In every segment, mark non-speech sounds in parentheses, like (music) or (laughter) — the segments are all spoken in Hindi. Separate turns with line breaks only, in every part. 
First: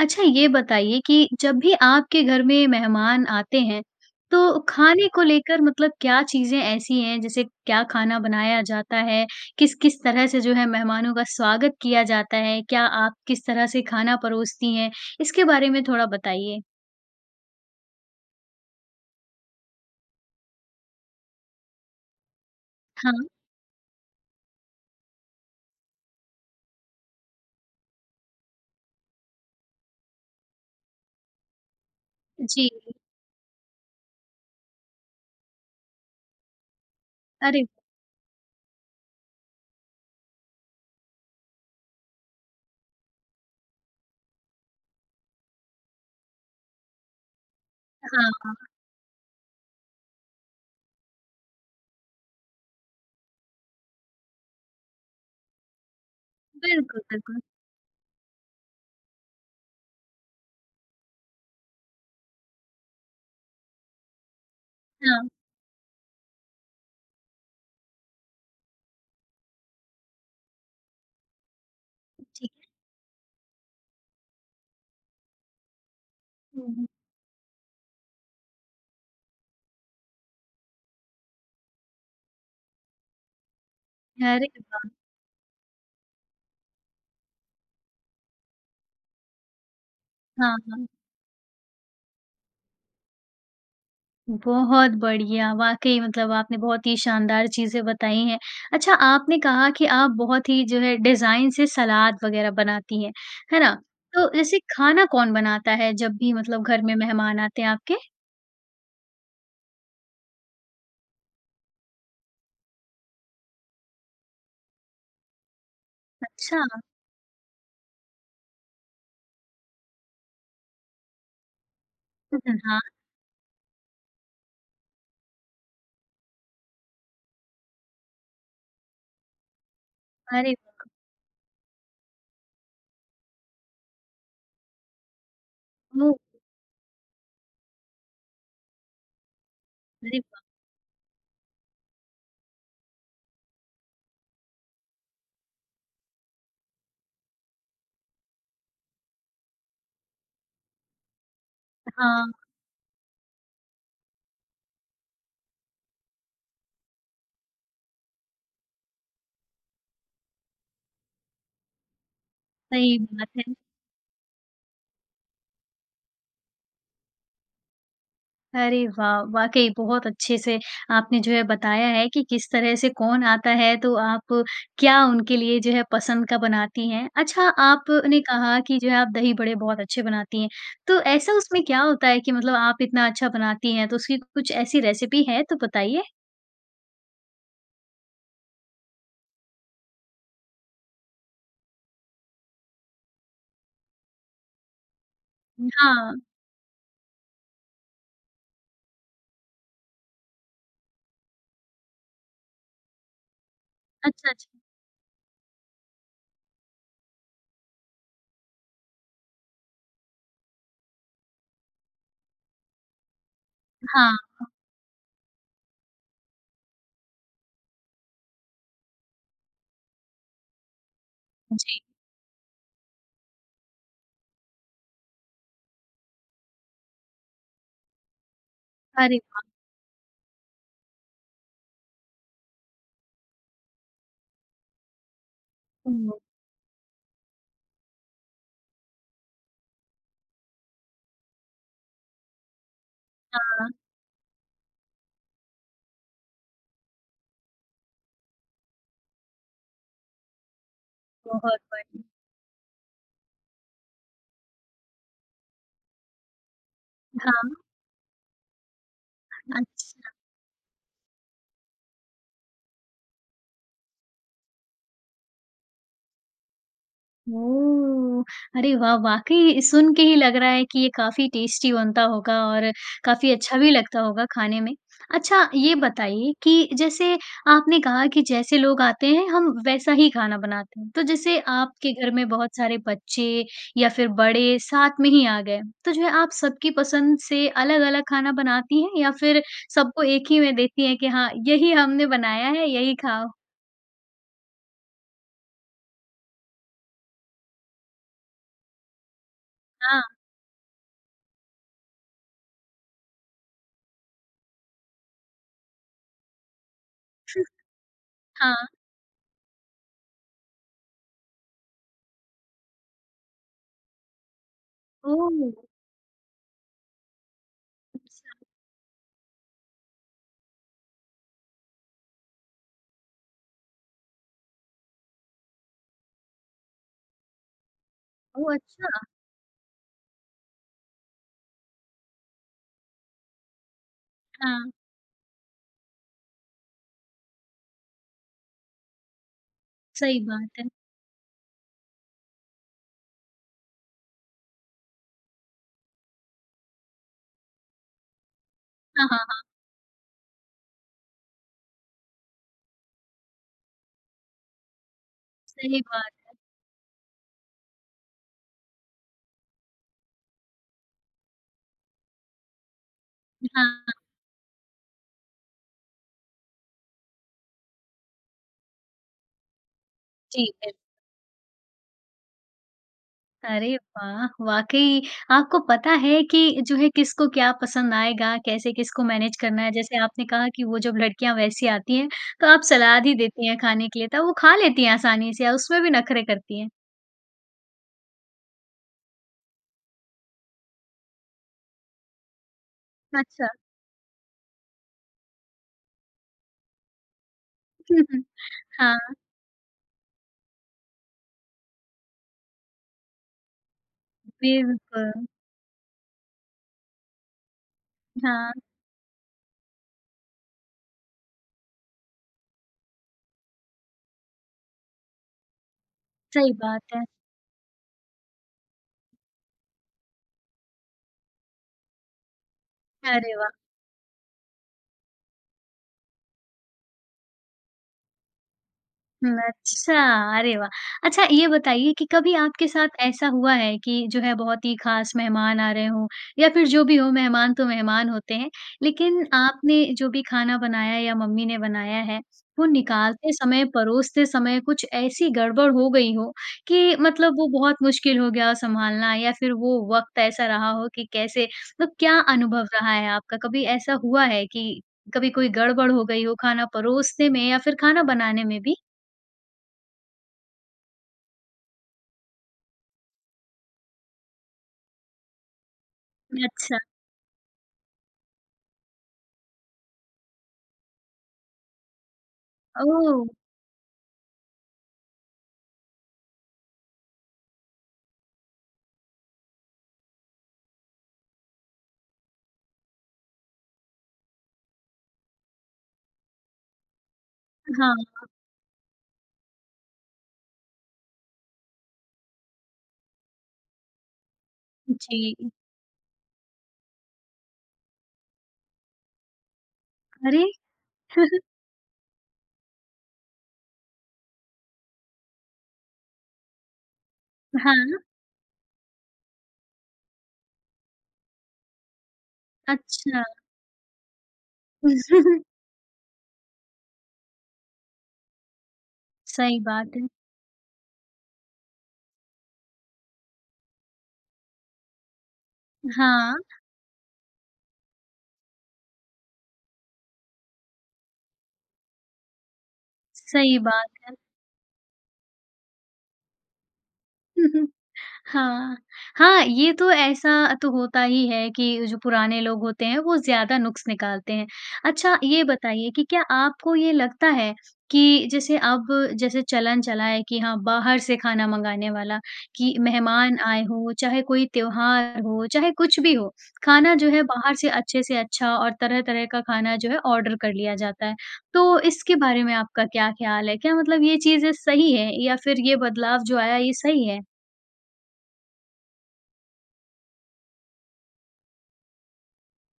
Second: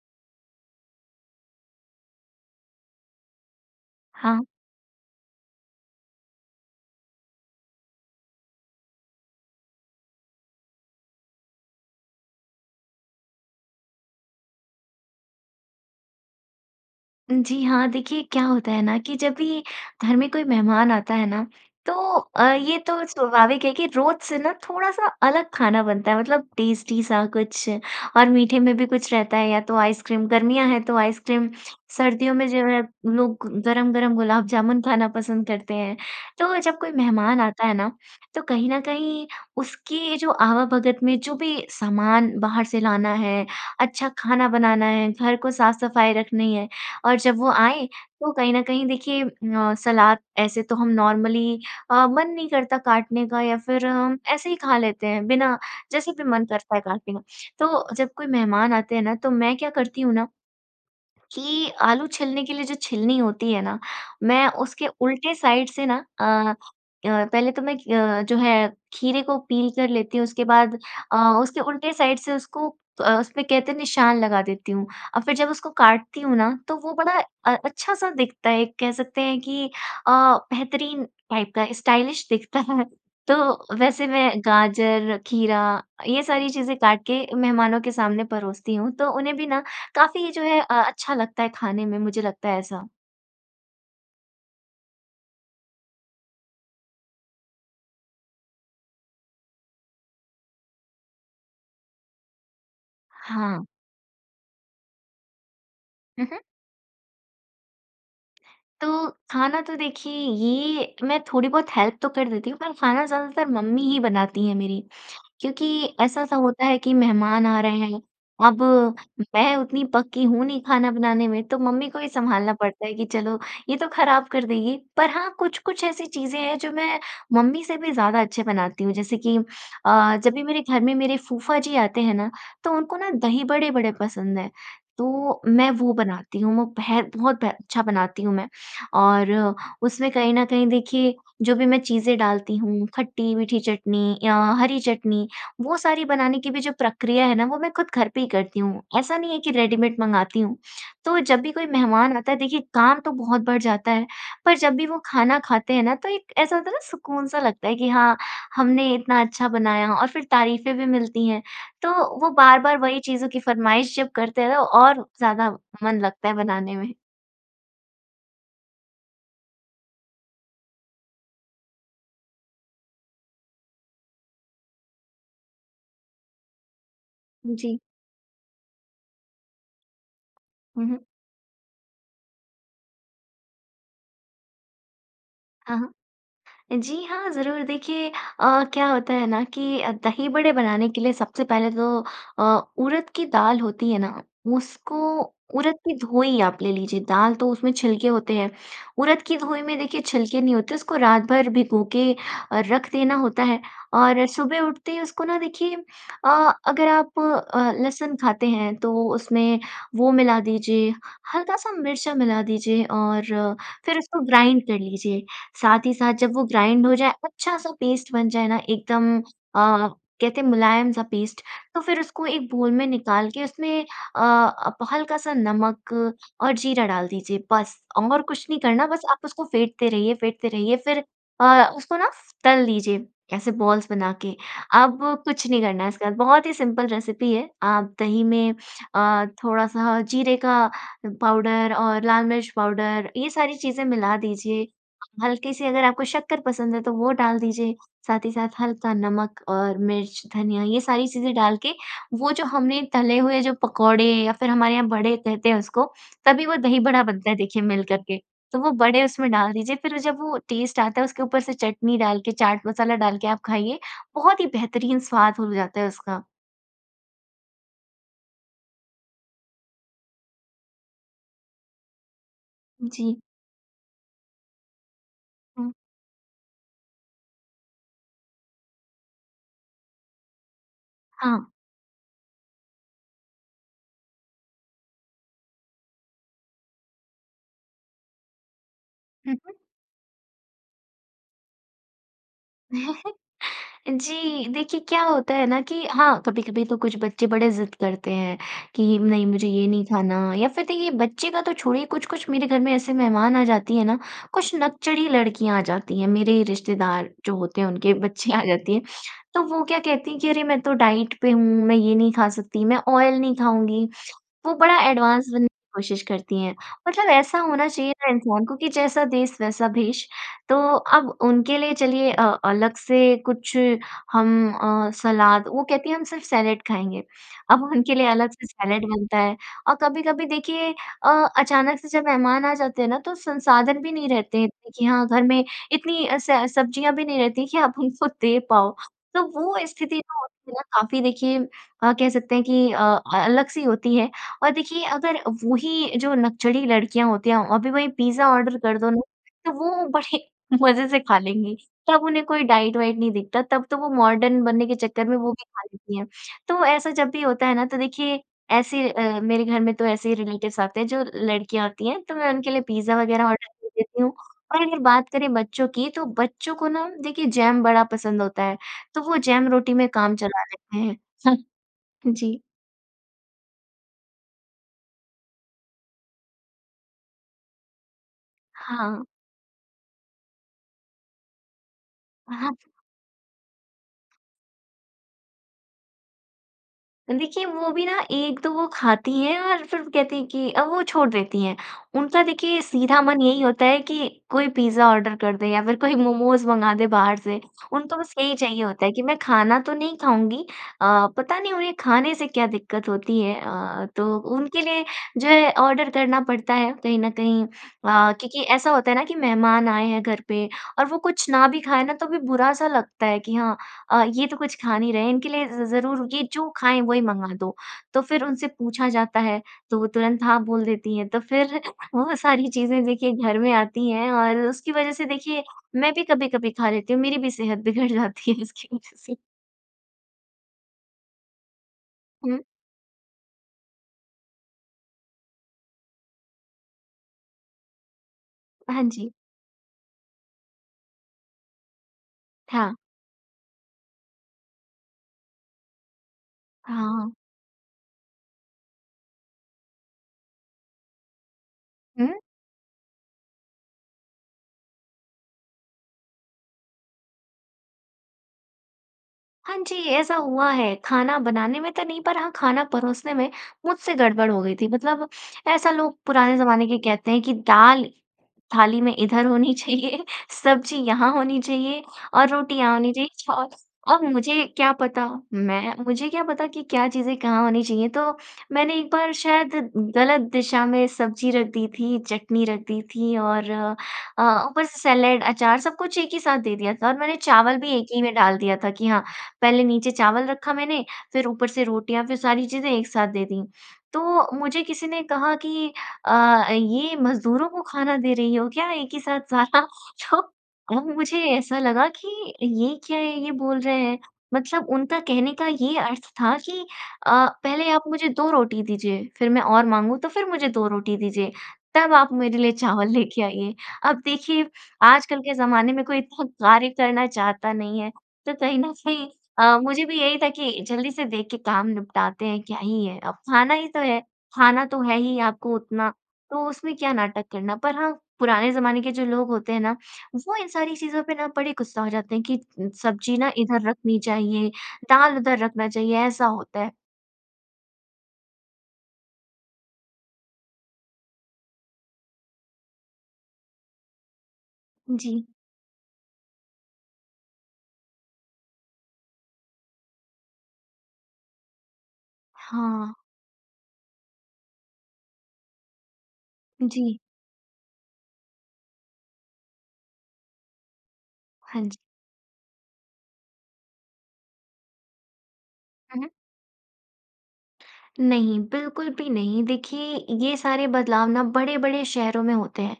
अच्छा ये बताइए कि जब भी आपके घर में मेहमान आते हैं
हाँ।
तो खाने को लेकर मतलब क्या चीज़ें ऐसी हैं जैसे क्या खाना बनाया जाता है? किस-किस तरह से जो है मेहमानों का स्वागत किया जाता है? क्या आप किस तरह से खाना परोसती हैं इसके बारे में थोड़ा बताइए?
जी हाँ, देखिए क्या होता है ना कि जब भी घर में कोई मेहमान आता है ना, तो अ, ये तो
हाँ।
स्वाभाविक है कि रोज़ से ना थोड़ा-सा अलग खाना बनता है मतलब टेस्टी सा कुछ, और मीठे में भी कुछ रहता है या तो आइसक्रीम गर्मियाँ हैं तो आइसक्रीम। सर्दियों में जो
जी।
है लोग गरम-गरम गुलाब जामुन खाना पसंद करते हैं। तो जब कोई मेहमान
अरे!
आता है ना तो कहीं न कहीं उसके जो आवा भगत में जो भी सामान बाहर से लाना है, अच्छा खाना बनाना है, घर को साफ-सफाई रखनी है और जब वो आएँ
हाँ,
तो कहीं
हाँ।
न कहीं देखिए अ, सलाद ऐसे तो हम नॉर्मली अ, मन नहीं करता काटने का या फिर ऐसे ही खा लेते हैं बिना जैसे भी मन करता है
बिल्कुल,
काटने का।
बिल्कुल।
तो जब कोई मेहमान आते हैं ना तो मैं क्या करती हूँ ना कि आलू छीलने के लिए जो छिलनी होती है ना, मैं उसके
हाँ।
उलटे साइड से ना, अ अ, पहले तो मैं ग जो है खीरे को पील कर लेती हूँ उसके बाद अ, उसके उलटे साइड से
ठीक है।
उसको अ, उसपे कहते निशान लगा देती हूँ और फिर जब उसको काटती हूँ ना
हुँ,
तो
हुँ।
वो बड़ा अ अच्छा-सा दिखता है एक कह सकते हैं कि अ, बेहतरीन टाइप का स्टाइलिश दिखता है। तो वैसे मैं
अरे वाह!
गाजर, खीरा ये सारी चीज़ें काट के मेहमानों के सामने परोसती हूँ। तो उन्हें भी ना काफ़ी जो
हाँ,
है अ
हाँ।
अच्छा लगता है खाने में, मुझे लगता है ऐसा।
बहुत बढ़िया! वाक़ई मतलब आपने बहुत ही शानदार चीज़ें बताई हैं। अच्छा आपने कहा कि आप बहुत ही जो है डिज़ाइन से सलाद-वग़ैरह बनाती हैं, है
हाँ।
ना? तो ऐसे खाना कौन बनाता है जब
हुँ,
भी
हुँ।
मतलब घर में मेहमान आते हैं आपके?
तो, खाना तो देखिए ये मैं थोड़ी बहुत हेल्प तो कर देती हूँ पर खाना ज़्यादातर मम्मी ही बनती हैं मेरी। क्योंकि ऐसा-सा होता है
अच्छा।
कि मेहमान आ रहे हैं, अब मैं उतनी पक्की तो हूँ नहीं खाना बनाने में तो मम्मी को ही संभालना
(chuckles) हाँ।
पड़ता है कि चलो ये तो खराब कर देगी। पर हाँ, कुछ-कुछ ऐसी चीज़ें हैं जो मैं मम्मी से भी ज़्यादा अच्छी बनाती हूँ जैसे कि अ, जब भी
अरे
मेरे घर
वाह।
में मेरे फूफाजी आते हैं ना, तो उनको ना दही-बड़े बड़े पसंद हैं। तो मैं वो
हुँ।
बनाती हूँ, म पै है बहुत ब अच्छा बनाती हूँ मैं और उसमें
अरे
कहीं
वाह!
न कहीं देखिए जो भी मैं चीज़ें डालती हूँ, खट्टी-मीठी चटनी या हरी चटनी, वो सारी बनाने की भी जो प्रक्रिया है ना वो मैं ख़ुद घर पे ही करती हूँ। ऐसा नहीं है कि रेडीमेड मँगाती हूँ। तो जब भी कोई मेहमान आता
हाँ।
है देखिए काम तो बहुत बढ़ जाता है पर जब भी वो खाना खाते हैं ना तो एक ऐसा होता है ना सुकून सा लगता है कि हाँ, हमने इतना अच्छा बनाया और फिर तारीफ़ें भी मिलती हैं। तो वो बार-बार
सही
वही
बात
चीज़ों की
है।
फ़रमाइश जब करते हैं तो और ज़्यादा मन लगता है बनाने में।
अरे वाह! वाक़ई बहुत अच्छे से आपने जो है बताया है कि, किस तरह से कौन आता है तो आप क्या उनके लिए जो है पसंद का बनाती हैं। अच्छा
जी।
आप ने कहा कि जो है आप दही बड़े बहुत अच्छे बनाती हैं तो
हुँ।
ऐसा उसमें क्या होता है की मतलब आप इतना अच्छा बनाती हैं। तो उसकी कुछ ऐसी रेसिपी है तो
हाँ, हाँ।
बताइए?
जी हाँ, ज़रूर देखिए अ, क्या होता है ना कि दही बड़े बनाने के लिए सबसे पहले तो अ, उरद की दाल होती है ना उसको
उ,
उरद की
हाँ।
धोई आप ले लीजिए, दाल तो उसमें छिलके होते हैं। उरद की धोई में देखिए छिलके नहीं होते, उसको रात भर भिगोके अ, रख देना होता है और
अच्छा।
सुबह उठते ही उसको ना देखिए अ, अगर आप अ, लहसुन खाते हैं तो उसमें वो मिला दीजिए, हल्का-सा मिर्चा मिला दीजिए और फ़िर
हाँ।
उसको
अ
ग्राइंड कर लीजिए। साथ ही साथ जब वो ग्राइंड हो जाए, अच्छा-सा पेस्ट बन जाए ना एकदम अ, कहते हैं मुलायम-सा पेस्ट
जी।
तो फ़िर उसको एक बाउल में निकाल के उसमें अ, आप हल्का-सा नमक और जीरा डाल दीजिए। बस और कुछ नहीं करना बस
अरे
आप
वाह!
उसको फेंटते रहिए फेंटते रहिए फ़िर अ, उसको ना तल दीजिए ऐसे बॉल्स बनाके। अब कुछ नहीं करना इसके
हुँ।
बाद, बहुत ही सिंपल रेसिपी है। आप दही में अ, थोड़ा-सा जीरे का पाउडर और लाल मिर्च पाउडर, ये सारी
हाँ।
चीज़ें मिला दीजिए। हल्के से अगर आपको शक्कर पसंद है तो वो डाल दीजिए। साथ ही साथ हल्का नमक और मिर्च, धनिया ये सारी चीज़ें डाल
बहुत
के
बढ़ी
वो जो हमने तले हुए जो पकौड़े या फ़िर हमारे यहाँ बड़े कहते हैं उसको तभी वो दही बड़ा बनता है
हाँ।
देखिए मिलकर के तो वो बड़े उसमें डाल दीजिए। फ़िर वो
अच्छा।
जब वो टेस्ट आता है उसके ऊपर से चटनी डाल के, चाट मसाला डाल के आप खाइए बहुत ही बेहतरीन स्वाद हो जाता है उसका।
ओह! अरे वाह! वाक़ई सुनके ही लग रहा है कि ये काफ़ी टेस्टी बनता होगा और
जी।
काफ़ी अच्छा भी लगता होगा खाने में। अच्छा
हुँ।
ये बताइए कि जैसे आपने कहा कि जैसे लोग आते हैं, हम वैसा ही खाना बनाते हैं। तो जैसे
हाँ।
आपके घर में बहुत सारे बच्चे या फ़िर बड़े साथ में ही आ गए। तो जो है आप सबकी पसंद से अलग-अलग खाना बनाती हैं या
हुँ,
फ़िर
हुँ।
सबको एक ही में देती हैं कि हाँ यही हमने बनाया है यही
(chuckles)
खाओ?
जी, देखिए क्या होता है ना कि हाँ, कभी-कभी तो कुछ बच्चे बड़े ज़िद करते हैं कि नहीं मुझे ये नहीं
हाँ।
खाना या फ़िर देखिए बच्चे का तो छोड़िए कुछ-कुछ मेरे घर में ऐसे मेहमान आ जाती हैं ना, कुछ नकचढ़ी लड़कियाँ आ जाती हैं। मेरे रिश्तेदार जो
हुँ,
होते हैं उनके बच्चियाँ आ
हाँ।
जाती हैं। तो वो क्या कहती हैं कि, "अरे! मैं तो डाइट पे हूँ, मैं ये नहीं खा सकती, मैं ऑयल नहीं खाऊँगी।" वो बड़ा एडवांस बनने की
ओह!
कोशिश करती हैं। मतलब ऐसा होना चाहिए ना
अच्छा।
इंसान को कि जैसा देश वैसा भेष। तो अब उनके लिए चलिए अ, अलग से कुछ हम अ, सलाद वो कहती हैं हम सिर्फ़ सैलड खाएँगे। अब उनके लिए अलग से
ओह!
सैलड
अच्छा।
बनता है और कभी-कभी देखिए अ, अचानक से जब मेहमान आ जाते हैं ना तो संसाधन भी नहीं रहते हैं
हाँ।
कि हाँ घर में इतनी स सब्ज़ियाँ भी नहीं रहती कि आप उनको दे पाओ। तो वो स्थिति जो
सही बात
होती है
है।
काफ़ी देखिए अ, कह सकते हैं कि अ अ, अलग-सी होती है और देखिए अगर वो ही जो नकचढ़ी लड़कियाँ होती हैं अभी वही पिज़्ज़ा आर्डर कर दो ना,
हाँ, हाँ, हाँ।
तो वो बड़े मज़े से खा लेंगी। तब उन्हें कोई डाइट वाइट नहीं दिखता तब तो वो मॉर्डन बनने के चक्कर में वो भी खा
सही
लेती हैं।
बात है।
तो ऐसा जब भी होता है ना तो देखिए ऐसे अ, मेरे घर में तो ऐसे ही रिलेटिव्स आते हैं जो लड़कियाँ आती हैं। तो मैं उनके लिए पिज़्ज़ा वग़ैरह आर्डर
उ, हाँ,
कर
हाँ।
देती हूँ और अगर बात करें बच्चों की तो बच्चों को ना देखिए जैम बड़ा पसंद होता है। तो वो जैम रोटी में काम चला
ठीक है।
लेते हैं। हुँ, जी।
अरे वाह! वाक़ई आपको पता है कि जो है किसको क्या पसंद आएगा? कैसे किसको
हाँ।
मैनेज करना है। जैसे आपने कहा कि वो जब लड़कियाँ वैसी आती हैं, तो
(chuckles)
आप सलाद ही देती हैं, खाने के लिए तो वो खा लेती है आसानी से? या उसमें भी नखरे करती हैं?
देखिए वो भी ना एक तो वो खाती हैं और फिर वो कहती हैं कि अ, वो छोड़ देती हैं। उनका देखिए सीधा मन यही
अच्छा।
होता है कि कोई पिज़्ज़ा ऑर्डर कर दो या फिर कोई मोमोज़ मँगा दें बाहर से उनको बस
(chuckles)
यही चाहिए होता है कि
हाँ।
मैं खाना तो नहीं खाऊँगी अ, पता नहीं उन्हें खाने से क्या दिक्कत होती है? अ अ, तो उनके लिए
बिल्कुल।
जो है ऑर्डर करना पड़ता है कहीं न कहीं अ, क्योंकि
हाँ।
ऐसा होता है ना कि मेहमान आए हैं घर पे और वो कुछ ना भी खाएँ ना तो भी बुरा सा लगता है कि हाँ, अ, ये तो कुछ खा नहीं रहे हैं इनके लिए ज़ ज़रूर ये जो
सही
खाएँ
बात
वही
है।
मँगा दो। तो फिर उनसे पूछा जाता है तो वो तुरंत हाँ बोल देती हैं, तो फिर वो सारी चीज़ें देखिए
अरे
घर में
वाह!
आती हैं और उसकी वजह से देखिए मैं भी कभी-कभी खा लेती हूँ, मेरी भी सेहत बिगड़ जाती है उसकी वजह से।
हुँ, अच्छा। अरे वाह! अच्छा ये बताइए कि कभी
हुँ।
आपके साथ ऐसा हुआ है कि जो है बहुत ही खास मेहमान आ रहे हों या फिर जो भी हो मेहमान तो मेहमान होते हैं,
हाँ जी।
लेकिन आपने जो भी खाना बनाया या मम्मी ने बनाया है, वो
था।
निकालते समय, परोसते समय कुछ ऐसी गड़बड़ हो गई हो
हाँ,
कि
हाँ।
मतलब वो बहुत मुश्किल हो गया हो संभालना? या फिर वो वक़्त ऐसा रहा हो कि कैसे मतलब
हुँ?
क्या अनुभव रहा है आपका? कभी ऐसा हुआ है कि कभी कोई गड़बड़ हो गई हो, खाना परोसने में या फिर खाना बनाने में भी?
हाँ जी, ऐसा हुआ है। खाना बनाने में तो नहीं, पर हाँ खाना परोसने में मुझसे गड़बड़ हो गई थी। मतलब ऐसा लोग पुराने ज़माने
अच्छा।
के कहते हैं कि दाल थाली ना इधर होनी चाहिए सब्ज़ी यहाँ होनी चाहिए और रोटी यहाँ होनी चाहिए
ओह!
छास अब मुझे क्या पता। मैं मुझे क्या पता कि क्या चीज़ें कहाँ होनी चाहिए? तो मैंने एक बार शायद ग़लत दिशा में सब्ज़ी रख दी थी, चटनी रख दी थी और अ, ऊपर से सैलेड अचार सब कुछ एक ही साथ दे दिया था और मैंने चावल भी एक
हाँ,
ही में
हाँ।
डाल दिया था कि हाँ पहले नीचे चावल रखा मैंने, फिर ऊपर से रोटियाँ फिर सारी चीज़ें एक साथ दे दी। तो मुझे किसी ने कहा
जी।
कि, "अ, ये मज़दूरों को खाना दे रही हो क्या एक ही साथ सारा?" तो
अरे!
अब मुझे
(chuckles)
ऐसा लगा कि ये क्या है ये बोल रहे हैं, मतलब उनका कहने का ये अर्थ था कि अ, पहले आप
हाँ।
मुझे 2 रोटी दीजिए फिर मैं और माँगू तो फिर मुझे 2 रोटी दीजिए, तब आप मेरे लिए चावल लेके
अच्छा।
आइए। अब देखिए आजकल के
(chuckles)
ज़माने में कोई इतना कार्य करना चाहता नहीं है। तो कहीं न कहीं अ,
सही
मुझे
बात
भी
है।
यही था कि जल्दी से देख के काम निपटाते हैं क्या ही है, अब खाना ही तो है। खाना तो है ही आपको उतना,
हाँ।
तो उसमें क्या नाटक करना? पर हाँ पुराने ज़माने के जो लोग होते हैं ना, वो इन सारी चीज़ों पे ना बड़े गुस्सा हो जाते हैं कि सब्ज़ी ना
सही
इधर
बात
रखनी
है।
चाहिए, दाल उधर रखना चाहिए, ऐसा होता है।
हुँ, हुँ। हाँ। हाँ, ये तो ऐसा तो होता ही है कि जो पुराने लोग होते हैं, वो ज़्यादा नुक़्स निकालते हैं। अच्छा,
जी।
ये बताइए कि क्या आपको ये लगता है कि जैसे अब, जैसे चलन चला है कि हाँ, बाहर से खाना मँगाने वाला, कि
हाँ।
मेहमान आए हों, चाहे कोई त्योहार हो, चाहे कुछ भी हो, खाना
जी।
जो है, बाहर से अच्छे से अच्छा और तरह-तरह का खाना जो है, ऑर्डर कर लिया जाता है।
हाँ जी।
तो इसके बारे में आपका क्या ख़्याल है? क्या मतलब ये चीज़ें सही हैं? या फिर ये
हुँ, हुँ।
बदलाव जो आया, ये सही है?
नहीं, बिल्कुल भी नहीं। देखिए, ये सारे बदलाव ना बड़े-बड़े शहरों में होते हैं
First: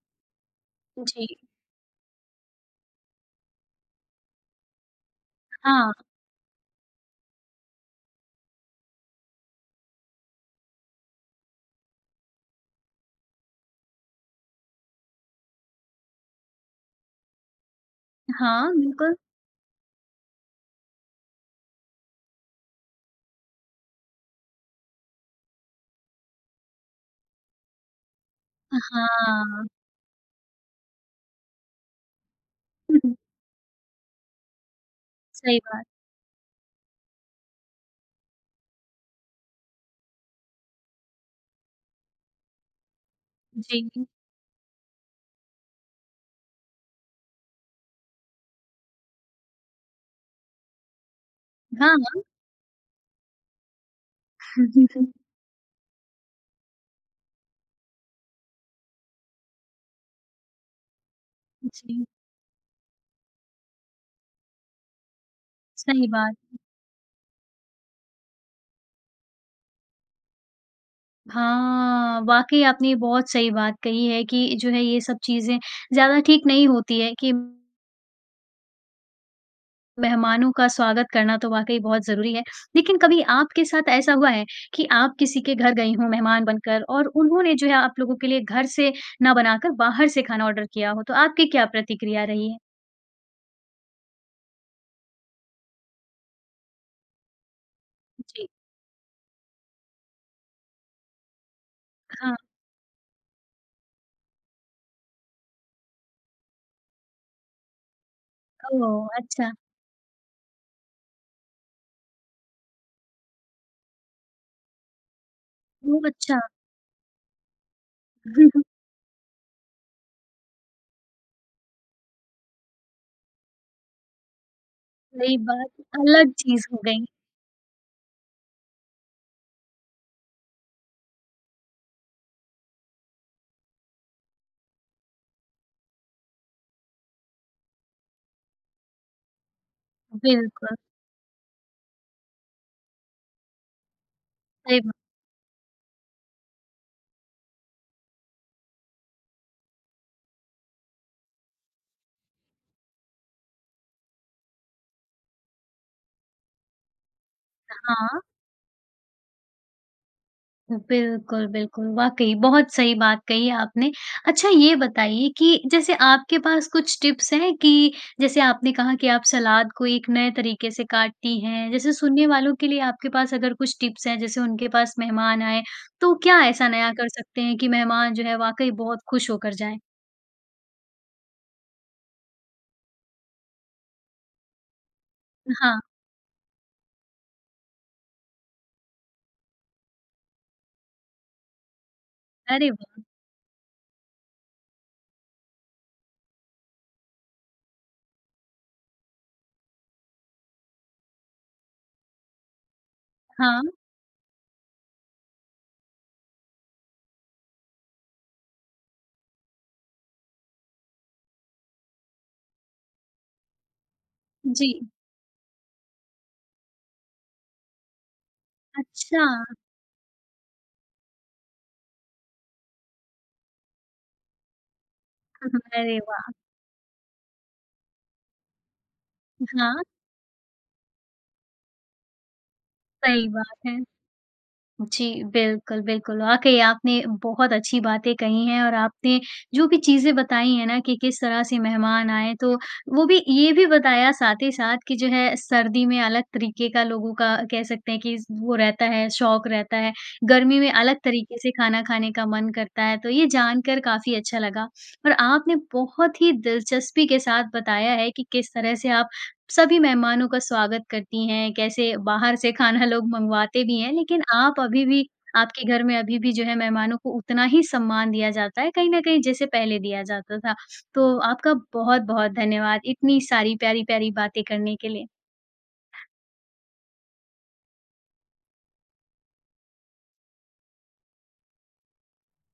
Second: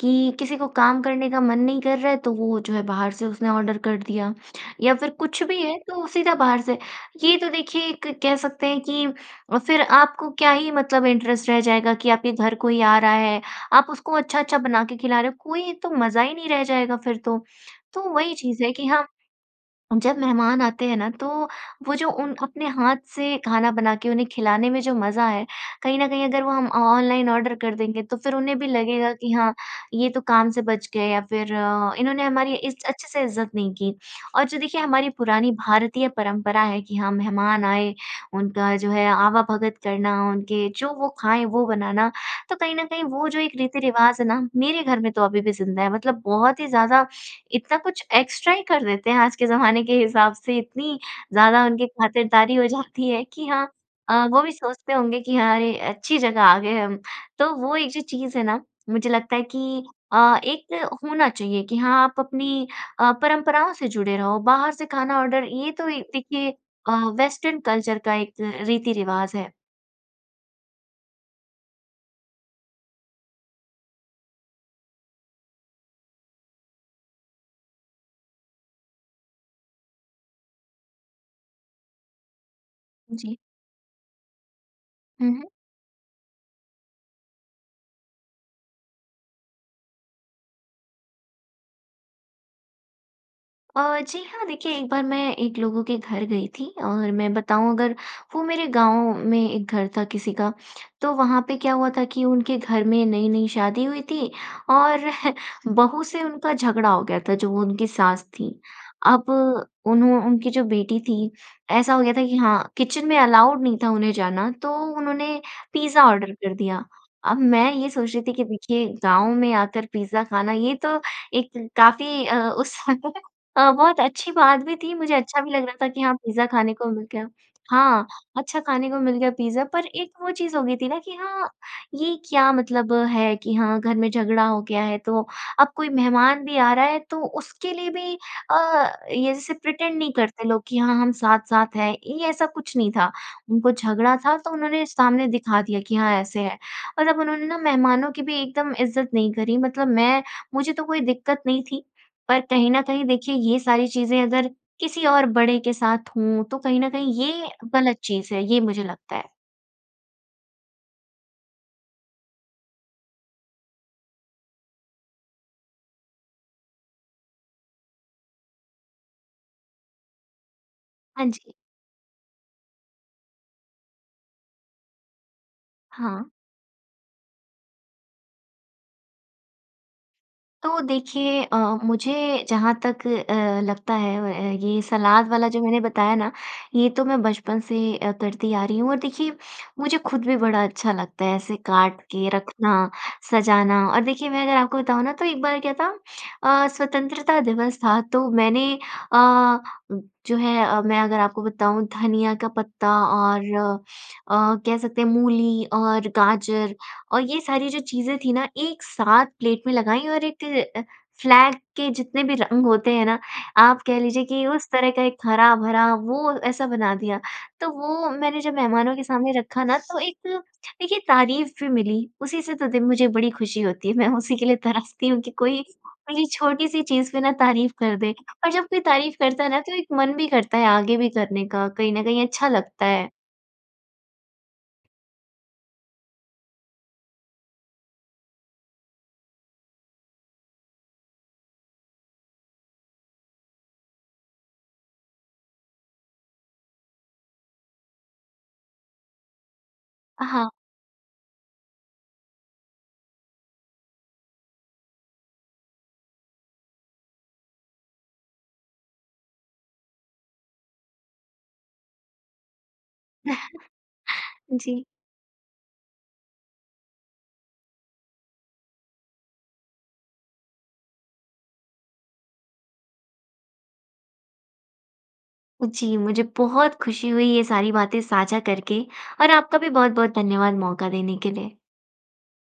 कि, किसी को काम करने
जी।
का मन नहीं कर रहा है, तो वो जो है, बाहर से उसने ऑर्डर कर दिया, या फिर कुछ भी है,
हाँ।
तो सीधा बाहर से। ये तो देखिए, एक कह सकते हैं कि अ, फिर आपको क्या ही मतलब इंटरेस्ट रह जाएगा कि आपके घर कोई आ रहा है। आप उसको अच्छा-अच्छा बना के खिला रहे हो, कोई तो मज़ा ही नहीं रह जाएगा फिर तो। तो वही चीज़ है
हाँ,
कि हाँ,
बिल्कुल।
जब मेहमान आते हैं ना, तो वो जो उन अपने हाथ से खाना बना के, उन्हें खिलाने में जो मज़ा है, कहीं न कहीं अगर वो हम ऑनलाइन ऑर्डर कर देंगे, तो फिर उन्हें भी लगेगा कि, "हाँ,
हाँ।
ये तो काम से बच गए।" या फिर, "इन्होंने हमारी इस
हुँ,
अच्छे
हुँ।
से इज़्ज़त नहीं की।" और जो देखिए, हमारी पुरानी
सही बात।
भारतीय परंपरा है कि हाँ, मेहमान आए, उनका जो है, आवभगत करना उनके, जो वो खाएँ, वो बनाना। तो कहीं न कहीं, वो जो एक
जी, जी।
रीति-रिवाज़ है ना, मेरे घर में तो अभी भी ज़िंदा है। मतलब बहुत ही ज़्यादा, इतना कुछ एक्सट्रा ही कर देते हैं आज के ज़माने के हिसाब से। इतनी ज़्यादा उनकी
हाँ, हाँ।
खातिरदारी हो जाती है कि हाँ अ, वो भी सोचते
(chuckles)
होंगे कि, "हाँ, अरे! अच्छी जगह आ गए हम।" तो वो एक जो चीज़ है ना, मुझे लगता है कि अ, एक होना चाहिए कि हाँ,
जी।
आप अपनी अ, परंपराओं से जुड़े रहो, बाहर से खाना ऑर्डर, ये तो
सही
एक,
बात
देखिए
है।
अ, वेस्टर्न कल्चर का एक रीति-रिवाज़ है।
हाँ, वाक़ई आपने ये बहुत सही बात कही है कि जो है ये सब चीज़ें ज़्यादा ठीक नहीं होती है कि मेहमानों का स्वागत करना तो वाक़ई बहुत ज़रूरी है। लेकिन कभी
जी।
आपके साथ ऐसा हुआ है कि आप
हुँ,
किसी
हुँ।
के घर गईं हों मेहमान बनकर और उन्होंने जो है आप लोगों के लिए घर से ना बनाकर बाहर से खाना ऑर्डर किया हो। तो आपकी क्या प्रतिक्रिया रही है?
अ, जी हाँ देखिए एक बार मैं एक लोगों के घर गई थी और मैं बताऊँ अगर वो
जी।
मेरे गाँव में एक घर था किसी का। तो वहाँ पे क्या हुआ था कि
हाँ।
उनके घर में नई-नई शादी हुई थी और (chuckles) बहू से उनका झगड़ा हो गया था जो वो उनकी सास थी।
ओह!
अब
अच्छा।
उन्हों उनकी जो बेटी थी, ऐसा हो गया था कि हाँ किचन में अलाउड नहीं था उन्हें जाना। तो उन्होंने पिज़्ज़ा
बहुत
ऑर्डर
अच्छा।
कर दिया। अब मैं ये सोच रही थी कि
(chuckles)
देखिए गाँव में आकर पिज़्ज़ा खाना ये तो एक काफ़ी अ, उस (chuckles) अ, बहुत अच्छी बात भी थी। मुझे
सही
अच्छा भी लग
बात।
रहा था कि हाँ
अलग
पिज़्ज़ा
चीज़
खाने
हो
को
गई।
मिल गया हाँ, अच्छा खाने को मिल गया पिज़्ज़ा। पर एक वो चीज़ हो गई थी ना, कि हाँ ये क्या मतलब है कि हाँ घर में झगड़ा हो गया है। तो अब कोई मेहमान भी आ रहा है तो उसके लिए भी अ, ये जैसे प्रिटेंड नहीं करते लोग
बिल्कुल।
कि हाँ, हम साथ-साथ हैं, ये ऐसा कुछ नहीं था। उनको झगड़ा था तो
सही
उन्होंने
ब
सामने दिखा दिया कि हाँ ऐसे है। और अब उन्होंने ना मेहमानों की भी एकदम इज़्ज़त नहीं करी, मतलब मैं मुझे तो कोई दिक्कत नहीं थी। पर कहीं न कहीं देखिए ये सारी चीज़ें अगर किसी और बड़े के साथ हों तो कहीं न कहीं ये ग़लत
हाँ।
चीज़ है, ये मुझे लगता है।
बिल्कुल, बिल्कुल। वाक़ई बहुत सही बात कही है आपने। अच्छा ये बताइए कि जैसे आपके पास कुछ टिप्स हैं कि, जैसे आपने कहा कि आप सलाद को एक नए तरीके से
हाँ
काटती
जी।
हैं जैसे सुनने वालों के लिए आपके पास अगर कुछ टिप्स हैं जैसे उनके पास मेहमान आएँ तो
हाँ।
क्या ऐसा नया कर सकते हैं कि मेहमान जो है वाक़ई बहुत खुश होकर जाएँ?
तो देखिए अ, मुझे जहाँ तक अ, लगता है व अ, ये सलाद वाला
अ,
जो मैंने
हाँ।
बताया ना, ये तो मैं बचपन से अ, करती आ रही हूँ और देखिए मुझे खुद भी बड़ा अच्छा लगता है ऐसे काट के
अरे
रखना,
वाह!
सजाना। और देखिए मैं अगर आपको बताऊँ ना तो एक बार क्या था अ, स्वतंत्रता दिवस था तो मैंने अ, जो है मैं अगर आपको बताऊँ धनिया का पत्ता और
हाँ।
अ, कह सकते हैं मूली और गाजर और ये सारी जो चीज़ें थीं ना एक साथ प्लेट में लगाईं और एक फ्लैग के जितने भी रंग होते हैं ना, आप कह लीजिए कि उस
जी।
तरह का एक हरा-भरा वो ऐसा बना दिया। तो वो मैंने जब मेहमानों के
अच्छा।
सामने रखा ना तो एक देखिए तारीफ़ भी मिली, उसी से दे मुझे बड़ी खुशी होती है। मैं उसी के लिए तरसती हूँ कि कोई
(chuckles) अरे
मेरी
वाह!
छोटी-सी चीज़ पे ना तारीफ़ कर दे। और जब कोई तारीफ़ करता है ना तो
हाँ।
एक मन भी करता है आगे भी करने का, कहीं न कहीं अच्छा लगता है।
सही बात है। जी, बिल्कुल, बिल्कुल। वाक़ई आपने बहुत अच्छी बातें कही हैं और आपने जो भी चीज़ें बताई हैं ना कि किस तरह से मेहमान आएँ तो वो भी ये भी बताया साथ ही साथ कि जो है सर्दी में अलग तरीके का लोगों का कह सकते हैं कि वो रहता है शौक रहता है।
हाँ।
गर्मी में अलग तरीके से खाना खाने का मन करता है, तो ये जानकर काफ़ी अच्छा लगा। और आपने बहुत ही दिलचस्पी के साथ बताया है कि किस तरह से आप सभी मेहमानों का स्वागत करती हैं, कैसे बाहर से खाना लोग मँगवाते भी हैं लेकिन
(chuckles)
आप
जी।
अभी भी आपके घर में अभी भी जो है मेहमानों को उतना ही सम्मान दिया जाता है कहीं न कहीं जैसे पहले दिया जाता था। तो आपका बहुत-बहुत धन्यवाद इतनी सारी प्यारी-प्यारी बातें करने के लिए।
जी, मुझे बहुत खुशी हुई ये सारी बातें साझा करके, और आपका भी बहुत-बहुत धन्यवाद मौक़ा देने के लिए।